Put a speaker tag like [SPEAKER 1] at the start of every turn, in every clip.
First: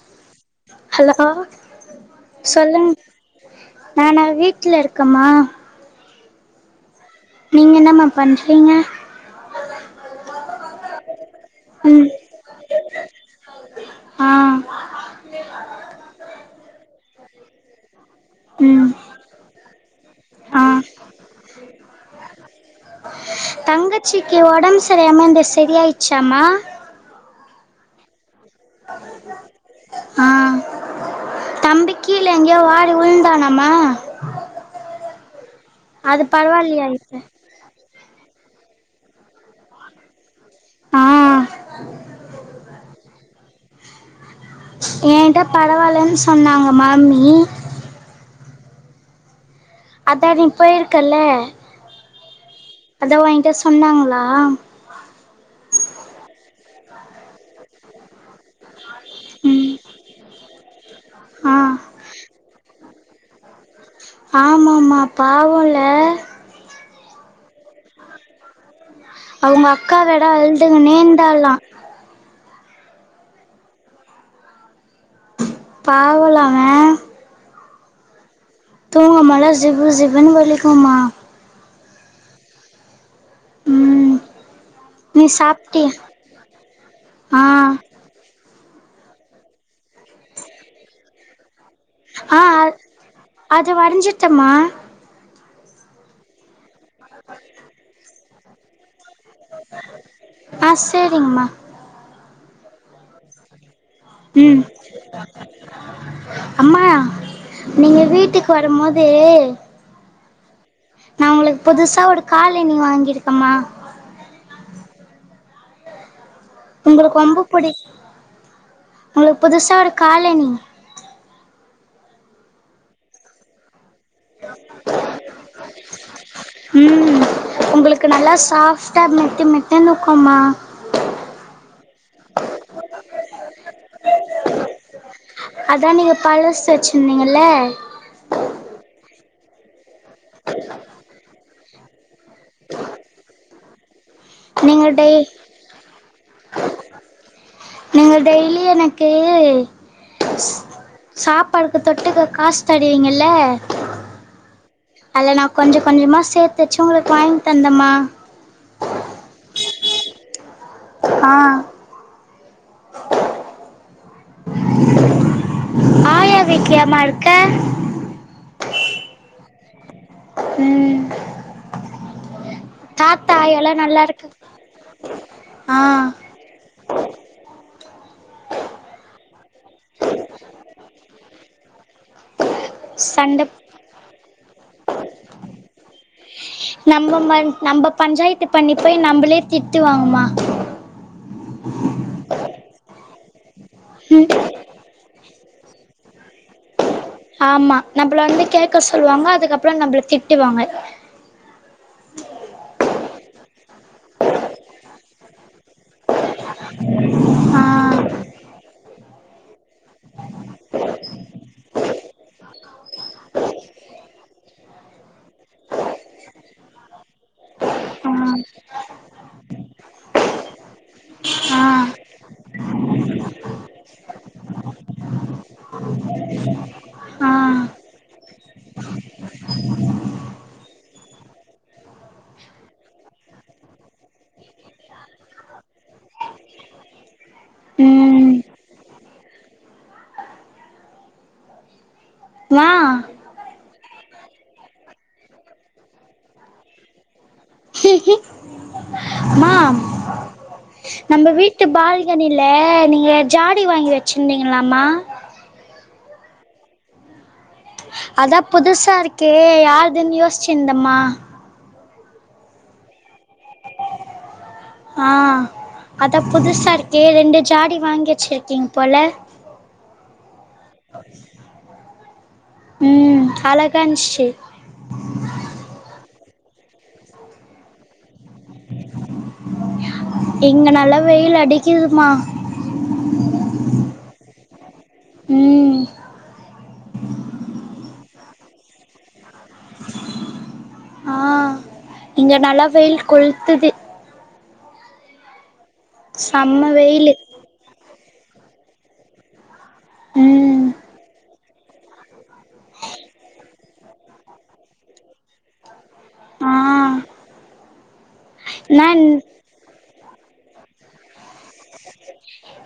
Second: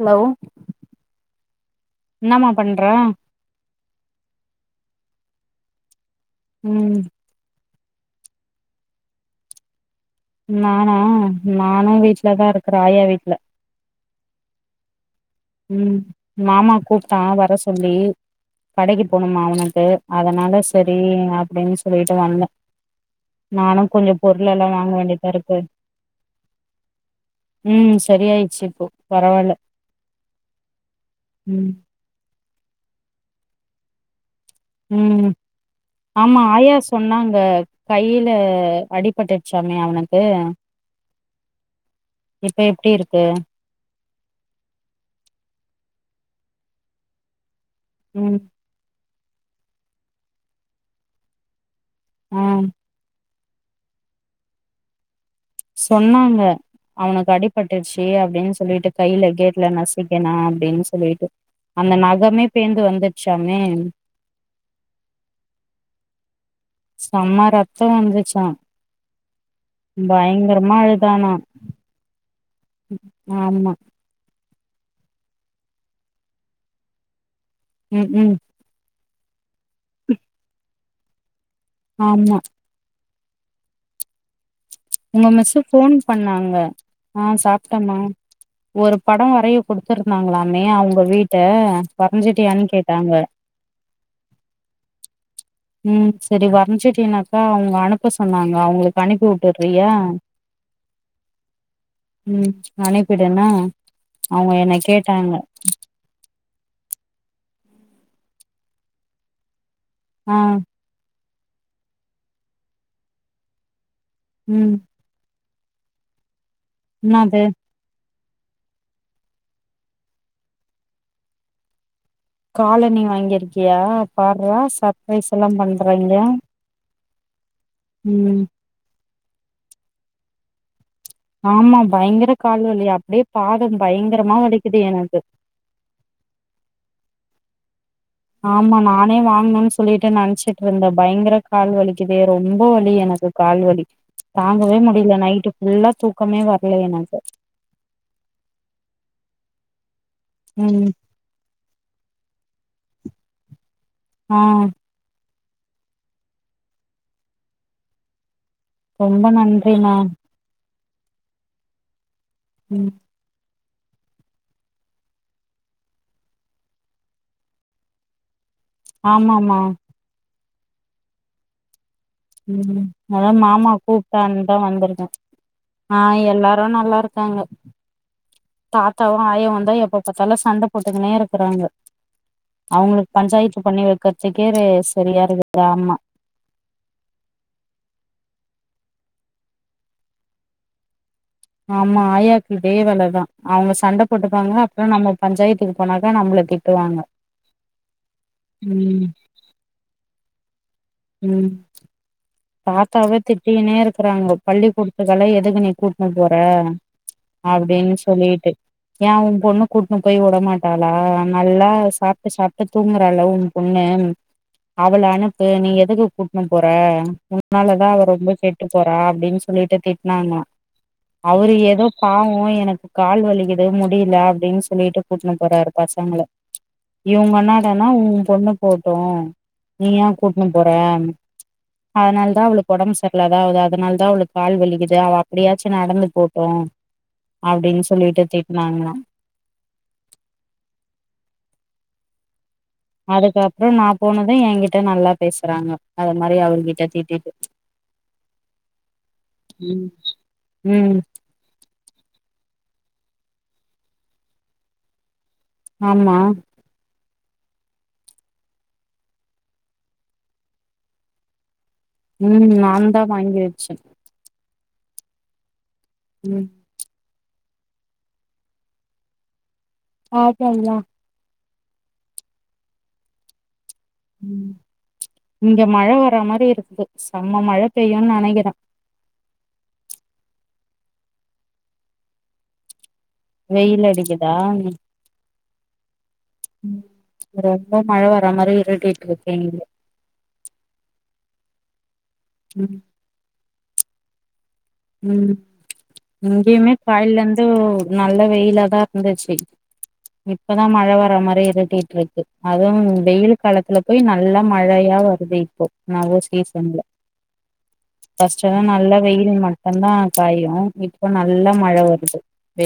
[SPEAKER 1] Hello
[SPEAKER 2] hello
[SPEAKER 1] என்னமா பண்ற
[SPEAKER 2] சொல்லுங் நானா வீ ட்ல இருக்கம்மா
[SPEAKER 1] ம்
[SPEAKER 2] நீங்க என்னமா பண்றீங்க?
[SPEAKER 1] நானா நானு
[SPEAKER 2] ம்
[SPEAKER 1] வீட்ல தா இரு க்குற ஆயா வீட்ல
[SPEAKER 2] ஆ
[SPEAKER 1] ம் மாமா கூப்டா வர சொல்லி
[SPEAKER 2] ம்
[SPEAKER 1] கடக்கி போனுமா அவனுக்கு அதனால
[SPEAKER 2] ஆ
[SPEAKER 1] சரி அப்டின் சொல்லிட்டு வந்தெ
[SPEAKER 2] தங்கச்சிக்கு ஒடம்பு சரியிளாம இருந்துச்சு சரியாயிச்சாமா
[SPEAKER 1] ம் சரி ஆயி ச்சிப்போ பரவால்ல
[SPEAKER 2] ஆ
[SPEAKER 1] ம்
[SPEAKER 2] தம்பிக்கு லே எங்கேயோ வாரி உழுந்தானாமா
[SPEAKER 1] ம் ஆமா ஆயா
[SPEAKER 2] இப்ப
[SPEAKER 1] சொன்னாங்க கை ல்ல அடிபட்டுருச்சாமே அவனுக்கு
[SPEAKER 2] ஆ
[SPEAKER 1] இப்ப எப்டி இருக் எ
[SPEAKER 2] என்ட்ட பரவால்ன்னு சொன்னாங்க மாமி
[SPEAKER 1] உம்
[SPEAKER 2] அதா நீ போயிருக்கல்ல
[SPEAKER 1] ஆ
[SPEAKER 2] அதா வாங் எது சொன்னாங்களா
[SPEAKER 1] சொன்னாங்க அவனுக்கு அடிபட்டுருச்சி அப்டின் சொல்லிட்டு கையில கேட்ல
[SPEAKER 2] ம்
[SPEAKER 1] நசிக்கிணா அப்டின்னு சொல்லிட்டு
[SPEAKER 2] ஆ
[SPEAKER 1] அந்த நகமே பேந்து வந்து ஷமே
[SPEAKER 2] ஆமாமா பாவம்ல
[SPEAKER 1] செம்ம ரத்தம் வந்துச்சா
[SPEAKER 2] அவங்க அக்கா வெட
[SPEAKER 1] பயங்கரமா
[SPEAKER 2] அழுதுங்குனே
[SPEAKER 1] அழுதானா
[SPEAKER 2] இருந்தாலா
[SPEAKER 1] ஆமா
[SPEAKER 2] பாவல அவெ
[SPEAKER 1] ம் ம்
[SPEAKER 2] தூங்க மொலஸ் ஜிவ்வு ஜிவனு வலிக்கும்மா
[SPEAKER 1] ஆமா
[SPEAKER 2] ம் நீ
[SPEAKER 1] உங்க மிஸு
[SPEAKER 2] சாப்ட்டியா
[SPEAKER 1] ஃபோன் பண்ணாங்க ஆஹ
[SPEAKER 2] ஆ
[SPEAKER 1] சாப்பிட்டமா ஒரு படோ வரைய குடுத்துருந்தாங்களாமே அவுங்க வீட்ட
[SPEAKER 2] ஆ
[SPEAKER 1] வரைஞ்சிட்டியான்னு கேட்டாங்க
[SPEAKER 2] அது வரஞ்சிட்டமா
[SPEAKER 1] உம் செரி வரஞ்ச்சுட் எனக்கா அவுங்க அனுப்ப சொன்னாங்க அவங்களுக்கு அனுப்பி வறியா
[SPEAKER 2] ஆ சேரிங்கம்மா
[SPEAKER 1] ம் அனிப்பிடுன்னா
[SPEAKER 2] ம் அம்மா நீங்க வீட்டுக்கு வரும் போது
[SPEAKER 1] ம்
[SPEAKER 2] நா உங்களுக் புதுசா ஒரு காலனி வாங்கிருக்கம்மா
[SPEAKER 1] ம்
[SPEAKER 2] உங்களுக்
[SPEAKER 1] என்னாது
[SPEAKER 2] ரொம்ப புடிக் உங்களுக் புதுசா ஒரு காலனி
[SPEAKER 1] காலனி வாங்கியிருக்கியா பார்ரா சர்ப்ரைஸ் எல்லாம் பண்றங்கே
[SPEAKER 2] ம் உங்களுக்கு நல்லா சாஃப் ட்ட மெத்து மெத்துன்னு இருக்கும்மா
[SPEAKER 1] ஆமா பயங்கர கால் வலி அப்படியே பாதம் பயங்கரமா வலிக்குது எனக்கு
[SPEAKER 2] அதா நீங்க பழசு வச்சிருந்தீங்கல்ல
[SPEAKER 1] ஆமா நானே வாங்கனன் ஸ் சொல்லிட்டு நன்ச்சிட்டு இருந்தேன் பயங்கர கால் வலிக்குதே ரொம்ப வலி எனக்கு கால்வலி தாங்கவே
[SPEAKER 2] நீங்க டெய்
[SPEAKER 1] முடியல நைட்டு ஃபுல்லா தூக்கமே வரல எனக்கு
[SPEAKER 2] ஸ்சு
[SPEAKER 1] ம்
[SPEAKER 2] சாப் பாடுக்கு தொட்டுக்க காசு தருவிங்கயள்ள
[SPEAKER 1] ம்
[SPEAKER 2] அதில நா கொஞ்ச கொஞ்சமா சேர்த்துச்சு உங்களுக்கு வாங்கி தந்தம்மா
[SPEAKER 1] ரொம்ப நன்றிம்மா
[SPEAKER 2] ஆ
[SPEAKER 1] ம்
[SPEAKER 2] ஆயா வீட்லயம்மா இருக்க
[SPEAKER 1] ஆமாம்மா
[SPEAKER 2] ம்
[SPEAKER 1] ம் ம்
[SPEAKER 2] தாத்தா
[SPEAKER 1] அதான் மாமா
[SPEAKER 2] ஆயாலா நல்லா இருக்கு
[SPEAKER 1] கூப்ட்டான் தா வந்துருக்கே ஆ எல்லாரு நல்லா இருக்காங்க தாத்தாவு ஆய்ய வந்த எப்ப பாத்தாலு சண்ட போட்டுக்கனே இருக்கறாங்க அவுங்களுக்கு
[SPEAKER 2] சண்ட
[SPEAKER 1] பஞ்சாயத்து பண்ணி வைக்கறதுக்கே ரேஸ் சரியா இருக்குது ஆமா
[SPEAKER 2] நம்ம ம நம்ப பஞ்சாயத்து பண்ணி போய் நம்பளே திட்டுவாங்மா
[SPEAKER 1] ஆமா ஆயாக்கு இதே வேல தா அவுங்க சண்ட
[SPEAKER 2] ம்
[SPEAKER 1] போட்டுப்பாங்க அப்புற நம்ப பஞ்சாயத்துக்கு போனாக்க நம்பளுக் திட்டுவாங்க
[SPEAKER 2] ஆம்மா நம்பள வந்து கேக்க
[SPEAKER 1] ம்
[SPEAKER 2] சொல்வாங்க அதுக்கப்புற நம்புளுக் திட் -ட்டுவாங்க
[SPEAKER 1] ம் தாத்தாவே திட்டினே இருக்கறாங்கோ பள்ளி்கூடத்துக்கள எதுக் நீ கூட்னு போற
[SPEAKER 2] ஆ
[SPEAKER 1] அப்டின்னு சொல்லிட்டு யேன் உ பொண்ணு கூட்னு போய் உடமாட்டாளா அ நல்லா சாப்ட்டு சாப்ட்டு தூங்கறால்ல உன் பொண்ணு அவள அனுப்பு நீ எதுக்கு கூட்னு போற உன்னாலதா அவ
[SPEAKER 2] ஆ
[SPEAKER 1] ரொம்ப கெட்டு போறா அப்டின்னு சொல்லிட்டு திட்னாங்களா அவரு
[SPEAKER 2] ஆ
[SPEAKER 1] எதோ பாவோ எனக்கு கால் வலிக்குது முடியல அப்டின்னு சொல்லிட்டு கூட்னு போறாரு பசங்கள
[SPEAKER 2] ஆ
[SPEAKER 1] இவங்க என்னாடான்னா உன் பொண்ணு போகுட்டு நீ யேன் கூட்னு போற அதனாலதா அவளுக்கு ஒடம்பு சரில்லாதா இது ஆகுது அதனாலதா அவளுக்கு கால் வலிக்குது அவ அப்பிடியாச்சு நடந்து போகுட்டு அப்டின்னு சொல்லிட்டு
[SPEAKER 2] ம்
[SPEAKER 1] திட்னாங்கலா
[SPEAKER 2] ம்மா
[SPEAKER 1] றோ நா போனது ஏன்கிட்ட நல்லா பேசுறாங்க அது மாரி அவர்கிட்ட திட்டிட்டு
[SPEAKER 2] [inaudible] அம்மா
[SPEAKER 1] ம் ம்
[SPEAKER 2] கனில நீங்க ஜாடி வாங்கி வச்சிருந்தீங்கல்லமா
[SPEAKER 1] ஆமா
[SPEAKER 2] அதா புதுசா இருக்கே யார்துன்னு யோஸ்ச்சிருந்தேம்மா.
[SPEAKER 1] ம் நாந்தா வாங்கி வச்சே
[SPEAKER 2] ஆ அதா
[SPEAKER 1] ம்
[SPEAKER 2] புதுசா இருக்கே ரெண்டு ஜாடி வாங்கி வெச்சுருக்கீங் போல
[SPEAKER 1] ஓகேங்ளா
[SPEAKER 2] ம் அதுல
[SPEAKER 1] ம் இங்க மழ வர மாரி இருக்குது செம மழ பெய்யுன்னு நெனைக்கிற
[SPEAKER 2] இங்க நல்லா வெயிலு அடிக்குதும்மா
[SPEAKER 1] ஆ
[SPEAKER 2] ம்
[SPEAKER 1] ம் ரொம்ப மழ வர மாரி இருட்டிட்டு இருக்கு இங்க
[SPEAKER 2] ஆ இங்க நல்லா
[SPEAKER 1] ம்
[SPEAKER 2] வெயில் கொளுத்துது.
[SPEAKER 1] ம்
[SPEAKER 2] செம்ம
[SPEAKER 1] இங்கயுமே
[SPEAKER 2] வெயில்
[SPEAKER 1] காலைல இருந்து நல்ல வெயிலாதா இருந்திச்சி இப்பதா
[SPEAKER 2] ம்
[SPEAKER 1] மழ வர மாரி இரு ட்டிட்ருக்கு அதுவு வெயில் காலத்துல போய் நல்லா மழையா வருது இப்போ நல்ல
[SPEAKER 2] ஆ
[SPEAKER 1] சீசன்ல ஃபஸ்ட் எல்லா நல்ல
[SPEAKER 2] நான்
[SPEAKER 1] வெயில் ம அப்பறந்தா பெய்யு இ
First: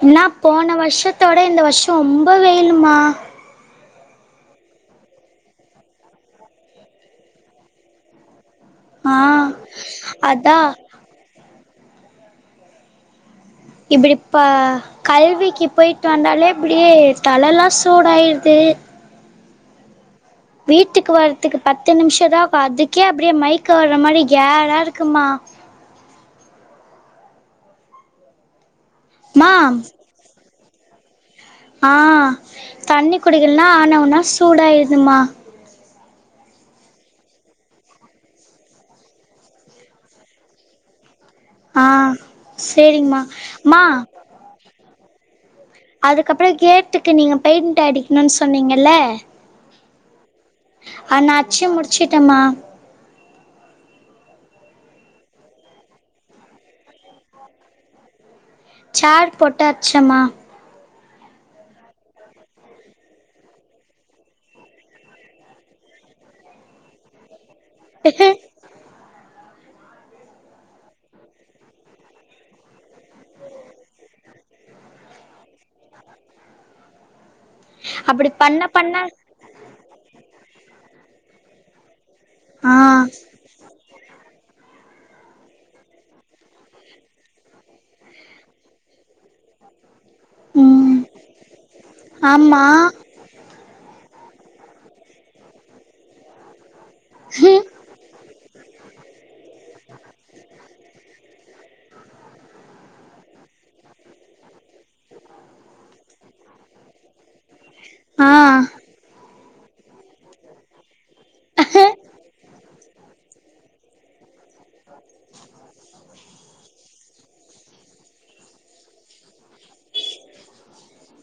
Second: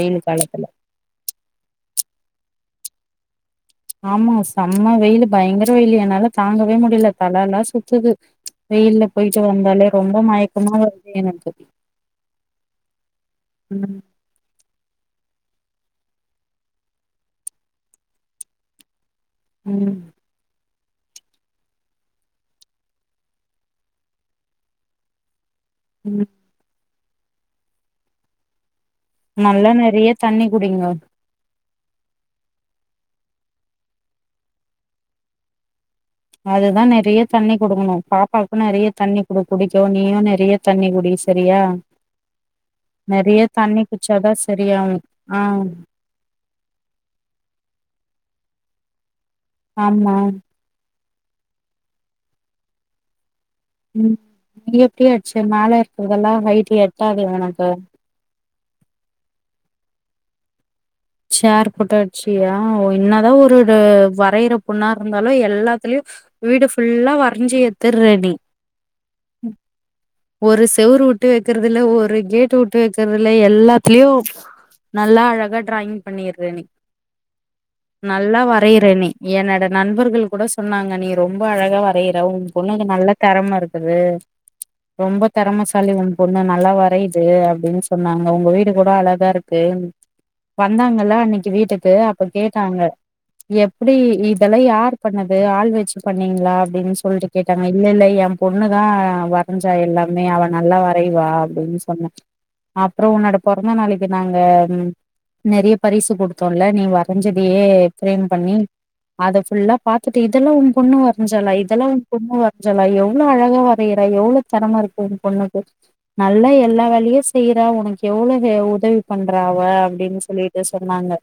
[SPEAKER 2] இன்னா
[SPEAKER 1] காலத்துல
[SPEAKER 2] போன வர்ஷத்த விட இந்த வர்ஷோ ரொம்ப வெ யில்மா
[SPEAKER 1] ஆமா செம்ம வெயிலு பயங்கர வெயிலு என்னால தாங்கவே முடியல தல எல்லா சுத்துது. வெயில்ல போயிட்டு
[SPEAKER 2] ஆ
[SPEAKER 1] வந்தாலே ரொம்ப
[SPEAKER 2] அதா
[SPEAKER 1] மயக்கமா வருது எனக்கு. ம்
[SPEAKER 2] இப்டிப்ப கல்வி கிப் போயிட்டு வந்தாலே இப்டியே தலல்லா சூடாயிருது
[SPEAKER 1] ம்
[SPEAKER 2] வீட்டுக்கு வர்துக்கு பத்து நிம்ஷோதா அதுக்கே அப்டியே மைக்கோ வர்ற மாரி கேரா இருக்குமா
[SPEAKER 1] ம்
[SPEAKER 2] மா
[SPEAKER 1] நல்லா நெறைய தண்ணி குடிங்க
[SPEAKER 2] ஆ தண்ணி குடிகள்னா ஆனாவூனா சூடாயிருதுமா
[SPEAKER 1] அதுதா நெறைய தண்ணி குடிக்கணு பாப்பாக்கு நெறைய தண்ணி குடு குடிக்க நீயு நெறைய தண்ணி குடிஸ் செரியா
[SPEAKER 2] ஆ சேரிங்மா
[SPEAKER 1] நெறைய தண்ணி குச்சாதா செரியாகு ஆம்
[SPEAKER 2] அதுக்கப்புறோ கேட்டுக்கு நீங்க பெயின்ட் அடிக்கணுன் சொன்னீங்கல்ல
[SPEAKER 1] ஆமா
[SPEAKER 2] ஆனா அச்சு முடுச்சிட்டம்மா
[SPEAKER 1] ம் நீயு எப்டியாச்சு மேல இருக்குறதெல்லா ஹயிட் எட்டாது உனக்கு
[SPEAKER 2] ச்சேர் போட்டாச்சம்மா
[SPEAKER 1] ச்சேர் போட்டாட்சியா என்னாதா ஒரு வரையற பொண்ணா இருந்தாலு எல்லாத்துலயு வீடு ஃபுல்லா வரஞ்சி த்து ரெடி ம் ஒரு செவுரு உட்டு வெக்கறதுல்ல ஒரு கேட்டு உட்டு வெக்கறதுல்ல எல்லாத்துலியு நல்லா அழகா டிராயிங் பண்ணிற நீ
[SPEAKER 2] அப்டி
[SPEAKER 1] நல்லா
[SPEAKER 2] பண்ண
[SPEAKER 1] வரையற
[SPEAKER 2] பண்ண
[SPEAKER 1] நீ என்னட நண்பர்கள் கூட சொன்னாங்க நீ ரொம்ப அழகா வரையர் ர உம்
[SPEAKER 2] ஆ
[SPEAKER 1] பொண்ணுக்கு நல்ல தெறம இருக்குது ரொம்ப தெரமசாலி உன் பொண்ணு நல்லா வரையுது அப்டின்னு சொன்னாங்க உங்க வீடு கூட அழகா இருக்கு
[SPEAKER 2] ம்
[SPEAKER 1] வந்தாங்கல்ல அன்னிக்கு வீட்டுக்கு அப்ப
[SPEAKER 2] ஆமா
[SPEAKER 1] கேட்டாங்க எப்டி இத் இதெல்லா யார் பண்ணது ஆள் வெச்சு பண்ணீங்களா அப்டின்ஸ் சொல்ட்டு கேட்டாங்க இல்ல இல்ல எம் பொண்ணுதா வர் கொஞ்சா எல்லாமே அவ நல்லா வ வரைவா அப்டின் சொன்ன அப்பறோ உன்னோட பொறந்த நாளைக்கு நாங்க நெறைய பரிசு குடுத்தோல்ல நீங் வரஞ்சதையே ஃப்ரேம்
[SPEAKER 2] ஆ
[SPEAKER 1] பண்ணி அத ஃபுல்லா பாத்துட்டு இதெல்லா உம் பொண்ணு வர் வரஞ்சாலா இதெல்லா உம் பொண்ணு வரஞ்சாலா ஐயோ அவ்ளோ அழகா வரையிறா எவ்ளோ தரமா இருக்கு உன் பொண்ணுக்கு நல்லா எல்லா வேலையு செய்யற உனக்கு எவ்வளவு உதவி பண்றா அவ அப்டின் சொல்லிட்டு சொன்னாங்க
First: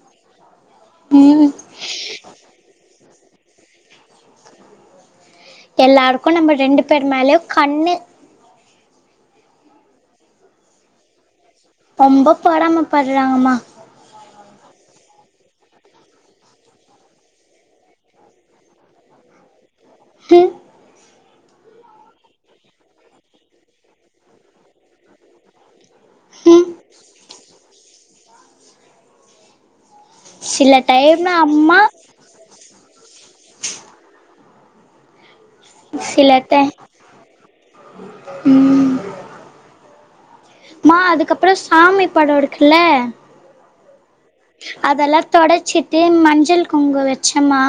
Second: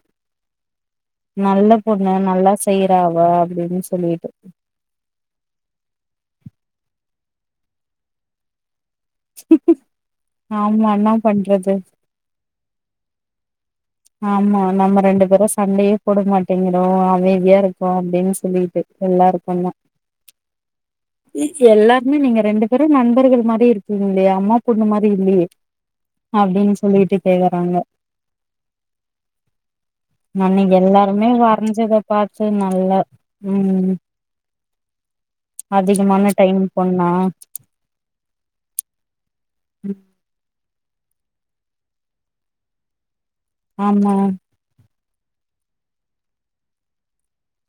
[SPEAKER 2] ம்
[SPEAKER 1] நல்ல பொண்ணு நல்லா செய்யறா அவ அப்டின்னு சொல்லிட்டு
[SPEAKER 2] எல்லாருக்கு நம்ம ரெண்டு பேர் மேலயு கண்ணு
[SPEAKER 1] ம்க்ம் ஆமா என்னா பண்
[SPEAKER 2] ரொம்பப் பொராம படுறாங்கம்மா
[SPEAKER 1] ஆமா நம்ம ரெண்டு பேரு சண்டேயே போட மாட்டேங்கிறோ அமைதியா இருக்கோ அப்டின்னு சொல்லிட்டு எல்லாருக்கு தா
[SPEAKER 2] ம்
[SPEAKER 1] எல்லாருமே நீங்க ரெண்டு பேரு நண்பர்கள் மாரி இரு இல்லயே அம்மா பொண்ணு மாரி இல்லயே அப்டின்னு சொல்லிட்டு கேக்குறாங்க நானு
[SPEAKER 2] சில
[SPEAKER 1] எல்லாருமே
[SPEAKER 2] டைம்ல அம்மா
[SPEAKER 1] வரஞ்சத பாத்து நல்ல உம் அதிகமான
[SPEAKER 2] சில
[SPEAKER 1] டைம்
[SPEAKER 2] டை
[SPEAKER 1] பொண்ணா
[SPEAKER 2] ம்
[SPEAKER 1] ம்
[SPEAKER 2] மா அதுக்கப்புற சாமி பட இருக்குல
[SPEAKER 1] ஆமா
[SPEAKER 2] அதெல்லா தொடச்சிட்டு மஞ்சள் குங்கு வச்ச மா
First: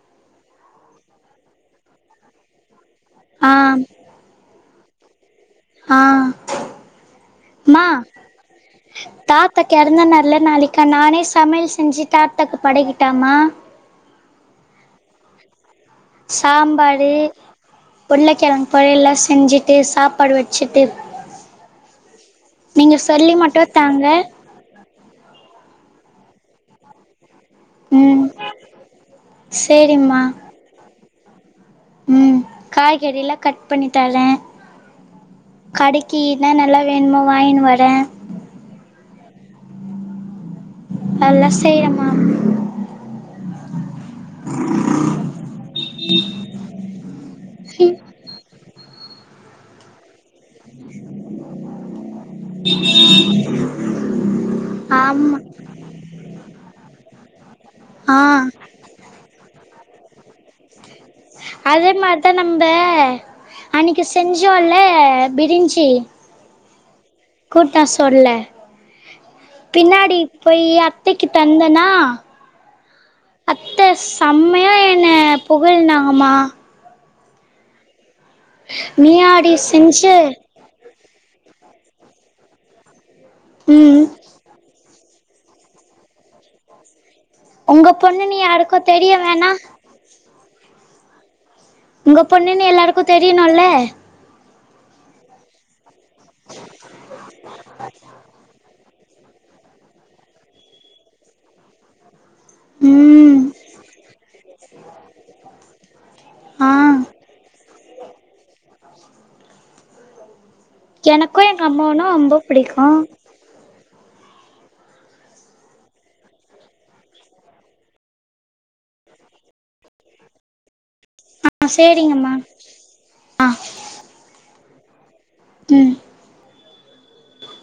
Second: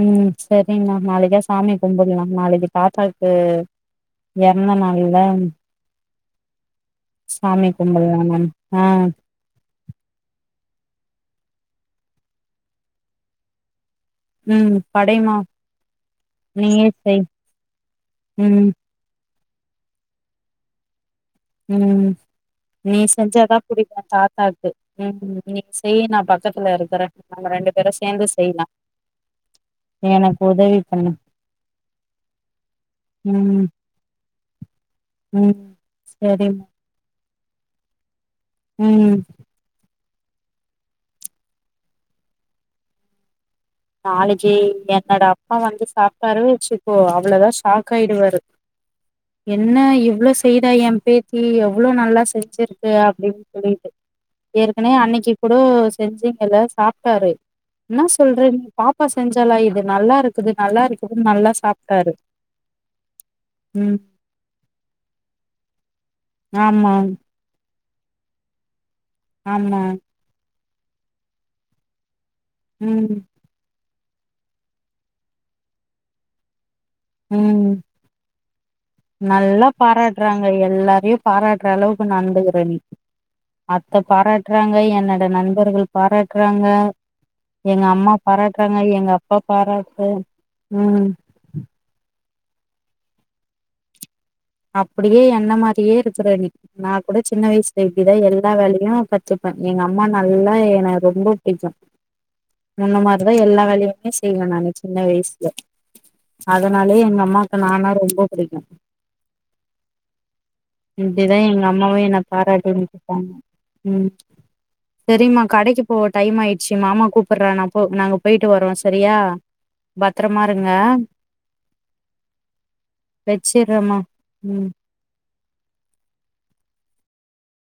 [SPEAKER 1] உம் சரிங்ண்ணா நாளைக்கு எதா சாமி கும்டலா நாளைக்கு தாத்தாக்கு
[SPEAKER 2] ஆ
[SPEAKER 1] இன்ன நல்லா
[SPEAKER 2] ஆ மா
[SPEAKER 1] கும்பிடலா மேம் ஆ
[SPEAKER 2] தாத்தக்கு இறந்த நாள்ல நாளைக்கு இப்ப நானே சமயல் செஞ்சு தாத்தாக்கு படைக்கட்டமா
[SPEAKER 1] உம் படைமா நீயே
[SPEAKER 2] சாம்பாரு
[SPEAKER 1] செய் ம்
[SPEAKER 2] உருளக்கிழங்கு பொரியலா செஞ்சுட்டு சாப்பாடு வச்சுட்டு
[SPEAKER 1] உம்
[SPEAKER 2] நீங்க
[SPEAKER 1] நீ
[SPEAKER 2] சொல்லி
[SPEAKER 1] செஞ்சாதா
[SPEAKER 2] மட்டு
[SPEAKER 1] புடிக்கு
[SPEAKER 2] தாங்க
[SPEAKER 1] தாத்தாக்கு உம் நீ செய் நா பக்கத்ல இருக்குரே நாம ரெண்டு பேரு
[SPEAKER 2] ம்
[SPEAKER 1] சேர்ந்து செய்யலா நீ எனக்கு உதவி பண்ணு
[SPEAKER 2] உம் காய்கறிலா
[SPEAKER 1] ம்
[SPEAKER 2] கட் பண்ணி தரே
[SPEAKER 1] ம்
[SPEAKER 2] கடைக்குனா
[SPEAKER 1] சரிம்மா
[SPEAKER 2] என்னலா வேணுமோ வாயினு வரே
[SPEAKER 1] உம்
[SPEAKER 2] அதல்லா செய்றமா
[SPEAKER 1] நாளைக்கு என்னோட அப்பா வந்து சாப்ட்டாருனு வெச்சுக்கோ அவ்ளோதா ஷாக் ஆயிடுவாரு என்ன இவ்ளோ செய்றா ஏ பேத்தி எவ்ளோ நல்லா செஞ்சிருக்கு அப்டின்னு சொல்லிட்டு ஏற்கனவே அன்னைக்கு
[SPEAKER 2] ஆமா
[SPEAKER 1] கூட செஞ்சு எல்லா சாப்டாரு என்னா
[SPEAKER 2] ஆ
[SPEAKER 1] சொல்ற பாப்பா செஞ்சாலா இது நல்லா இருக்குது நல்லா இருக்கு
[SPEAKER 2] அதே மாரிதா நம்ப
[SPEAKER 1] ம்
[SPEAKER 2] அன்னைக்கு செஞ்சோல பிரிஞ்சி
[SPEAKER 1] ஆமா
[SPEAKER 2] கூட்டா சொல்ல
[SPEAKER 1] ஆமா
[SPEAKER 2] பின்னாடி போயி அத்தைக்கு தந்தனா
[SPEAKER 1] ம்
[SPEAKER 2] அத்த செம்மையா என்னய புகழ்தாங்கமா
[SPEAKER 1] ம்
[SPEAKER 2] நீயாடி
[SPEAKER 1] நல்லா
[SPEAKER 2] செஞ்ச
[SPEAKER 1] பாராட்றாங்க எல்லாரையு பாராட்ற அளவுக்கு நந்துக்குற நீ அத்த
[SPEAKER 2] ம்
[SPEAKER 1] பாராட்றாங்க என் என்னோட நண்பர்கள் பாராட்றாங்க எங்க
[SPEAKER 2] உங்க
[SPEAKER 1] அம்மா
[SPEAKER 2] பொண்ணுன்னு
[SPEAKER 1] பாராட்றாங்க
[SPEAKER 2] யாருக்கு
[SPEAKER 1] எங்க
[SPEAKER 2] தெரிய
[SPEAKER 1] அப்பா
[SPEAKER 2] வேணா
[SPEAKER 1] பாராட்டு ம்
[SPEAKER 2] உங்க பொண்ணுன்னு எல்லாருக்கு தெரியிணுல்ல
[SPEAKER 1] அப்டியே என்ன மாரியே இருக் த்துற நீ நா கூட சின்ன வயிசுல இப்டிதா எல்லா வேலையு கத்துப்ப எங்க அம்மா நல்லா என ரொம்ப பிடிக்கு உன்ன மாரிதா
[SPEAKER 2] ம்
[SPEAKER 1] எல்லா வேலையுமே செய்வ நானு சின்ன வயிசுல
[SPEAKER 2] ஆ
[SPEAKER 1] அதனாலயே எங்க அம்மாவுக்கு நானா ரொம்ப பிடிக்கு இப்டிதா
[SPEAKER 2] எனக்கு
[SPEAKER 1] எங்க அம்மாவு
[SPEAKER 2] அம்மாவுனா
[SPEAKER 1] என்ன
[SPEAKER 2] ரொம்ப புடிக்கு
[SPEAKER 1] பாராட்டின் இருப்பாங்க ம் சேரிம்மா கடைக்கு போவோ டைம் ஆயிடுச்சு மாமா கூப்புறான்னா இப்போ நாங்க போயிட்டு வர்றோ செரியா பத்ரமா இருங்க
[SPEAKER 2] ஆ சேரிங்கம்மா ஆ
[SPEAKER 1] வச்சிட்றேம்மா ம்
[SPEAKER 2] ம்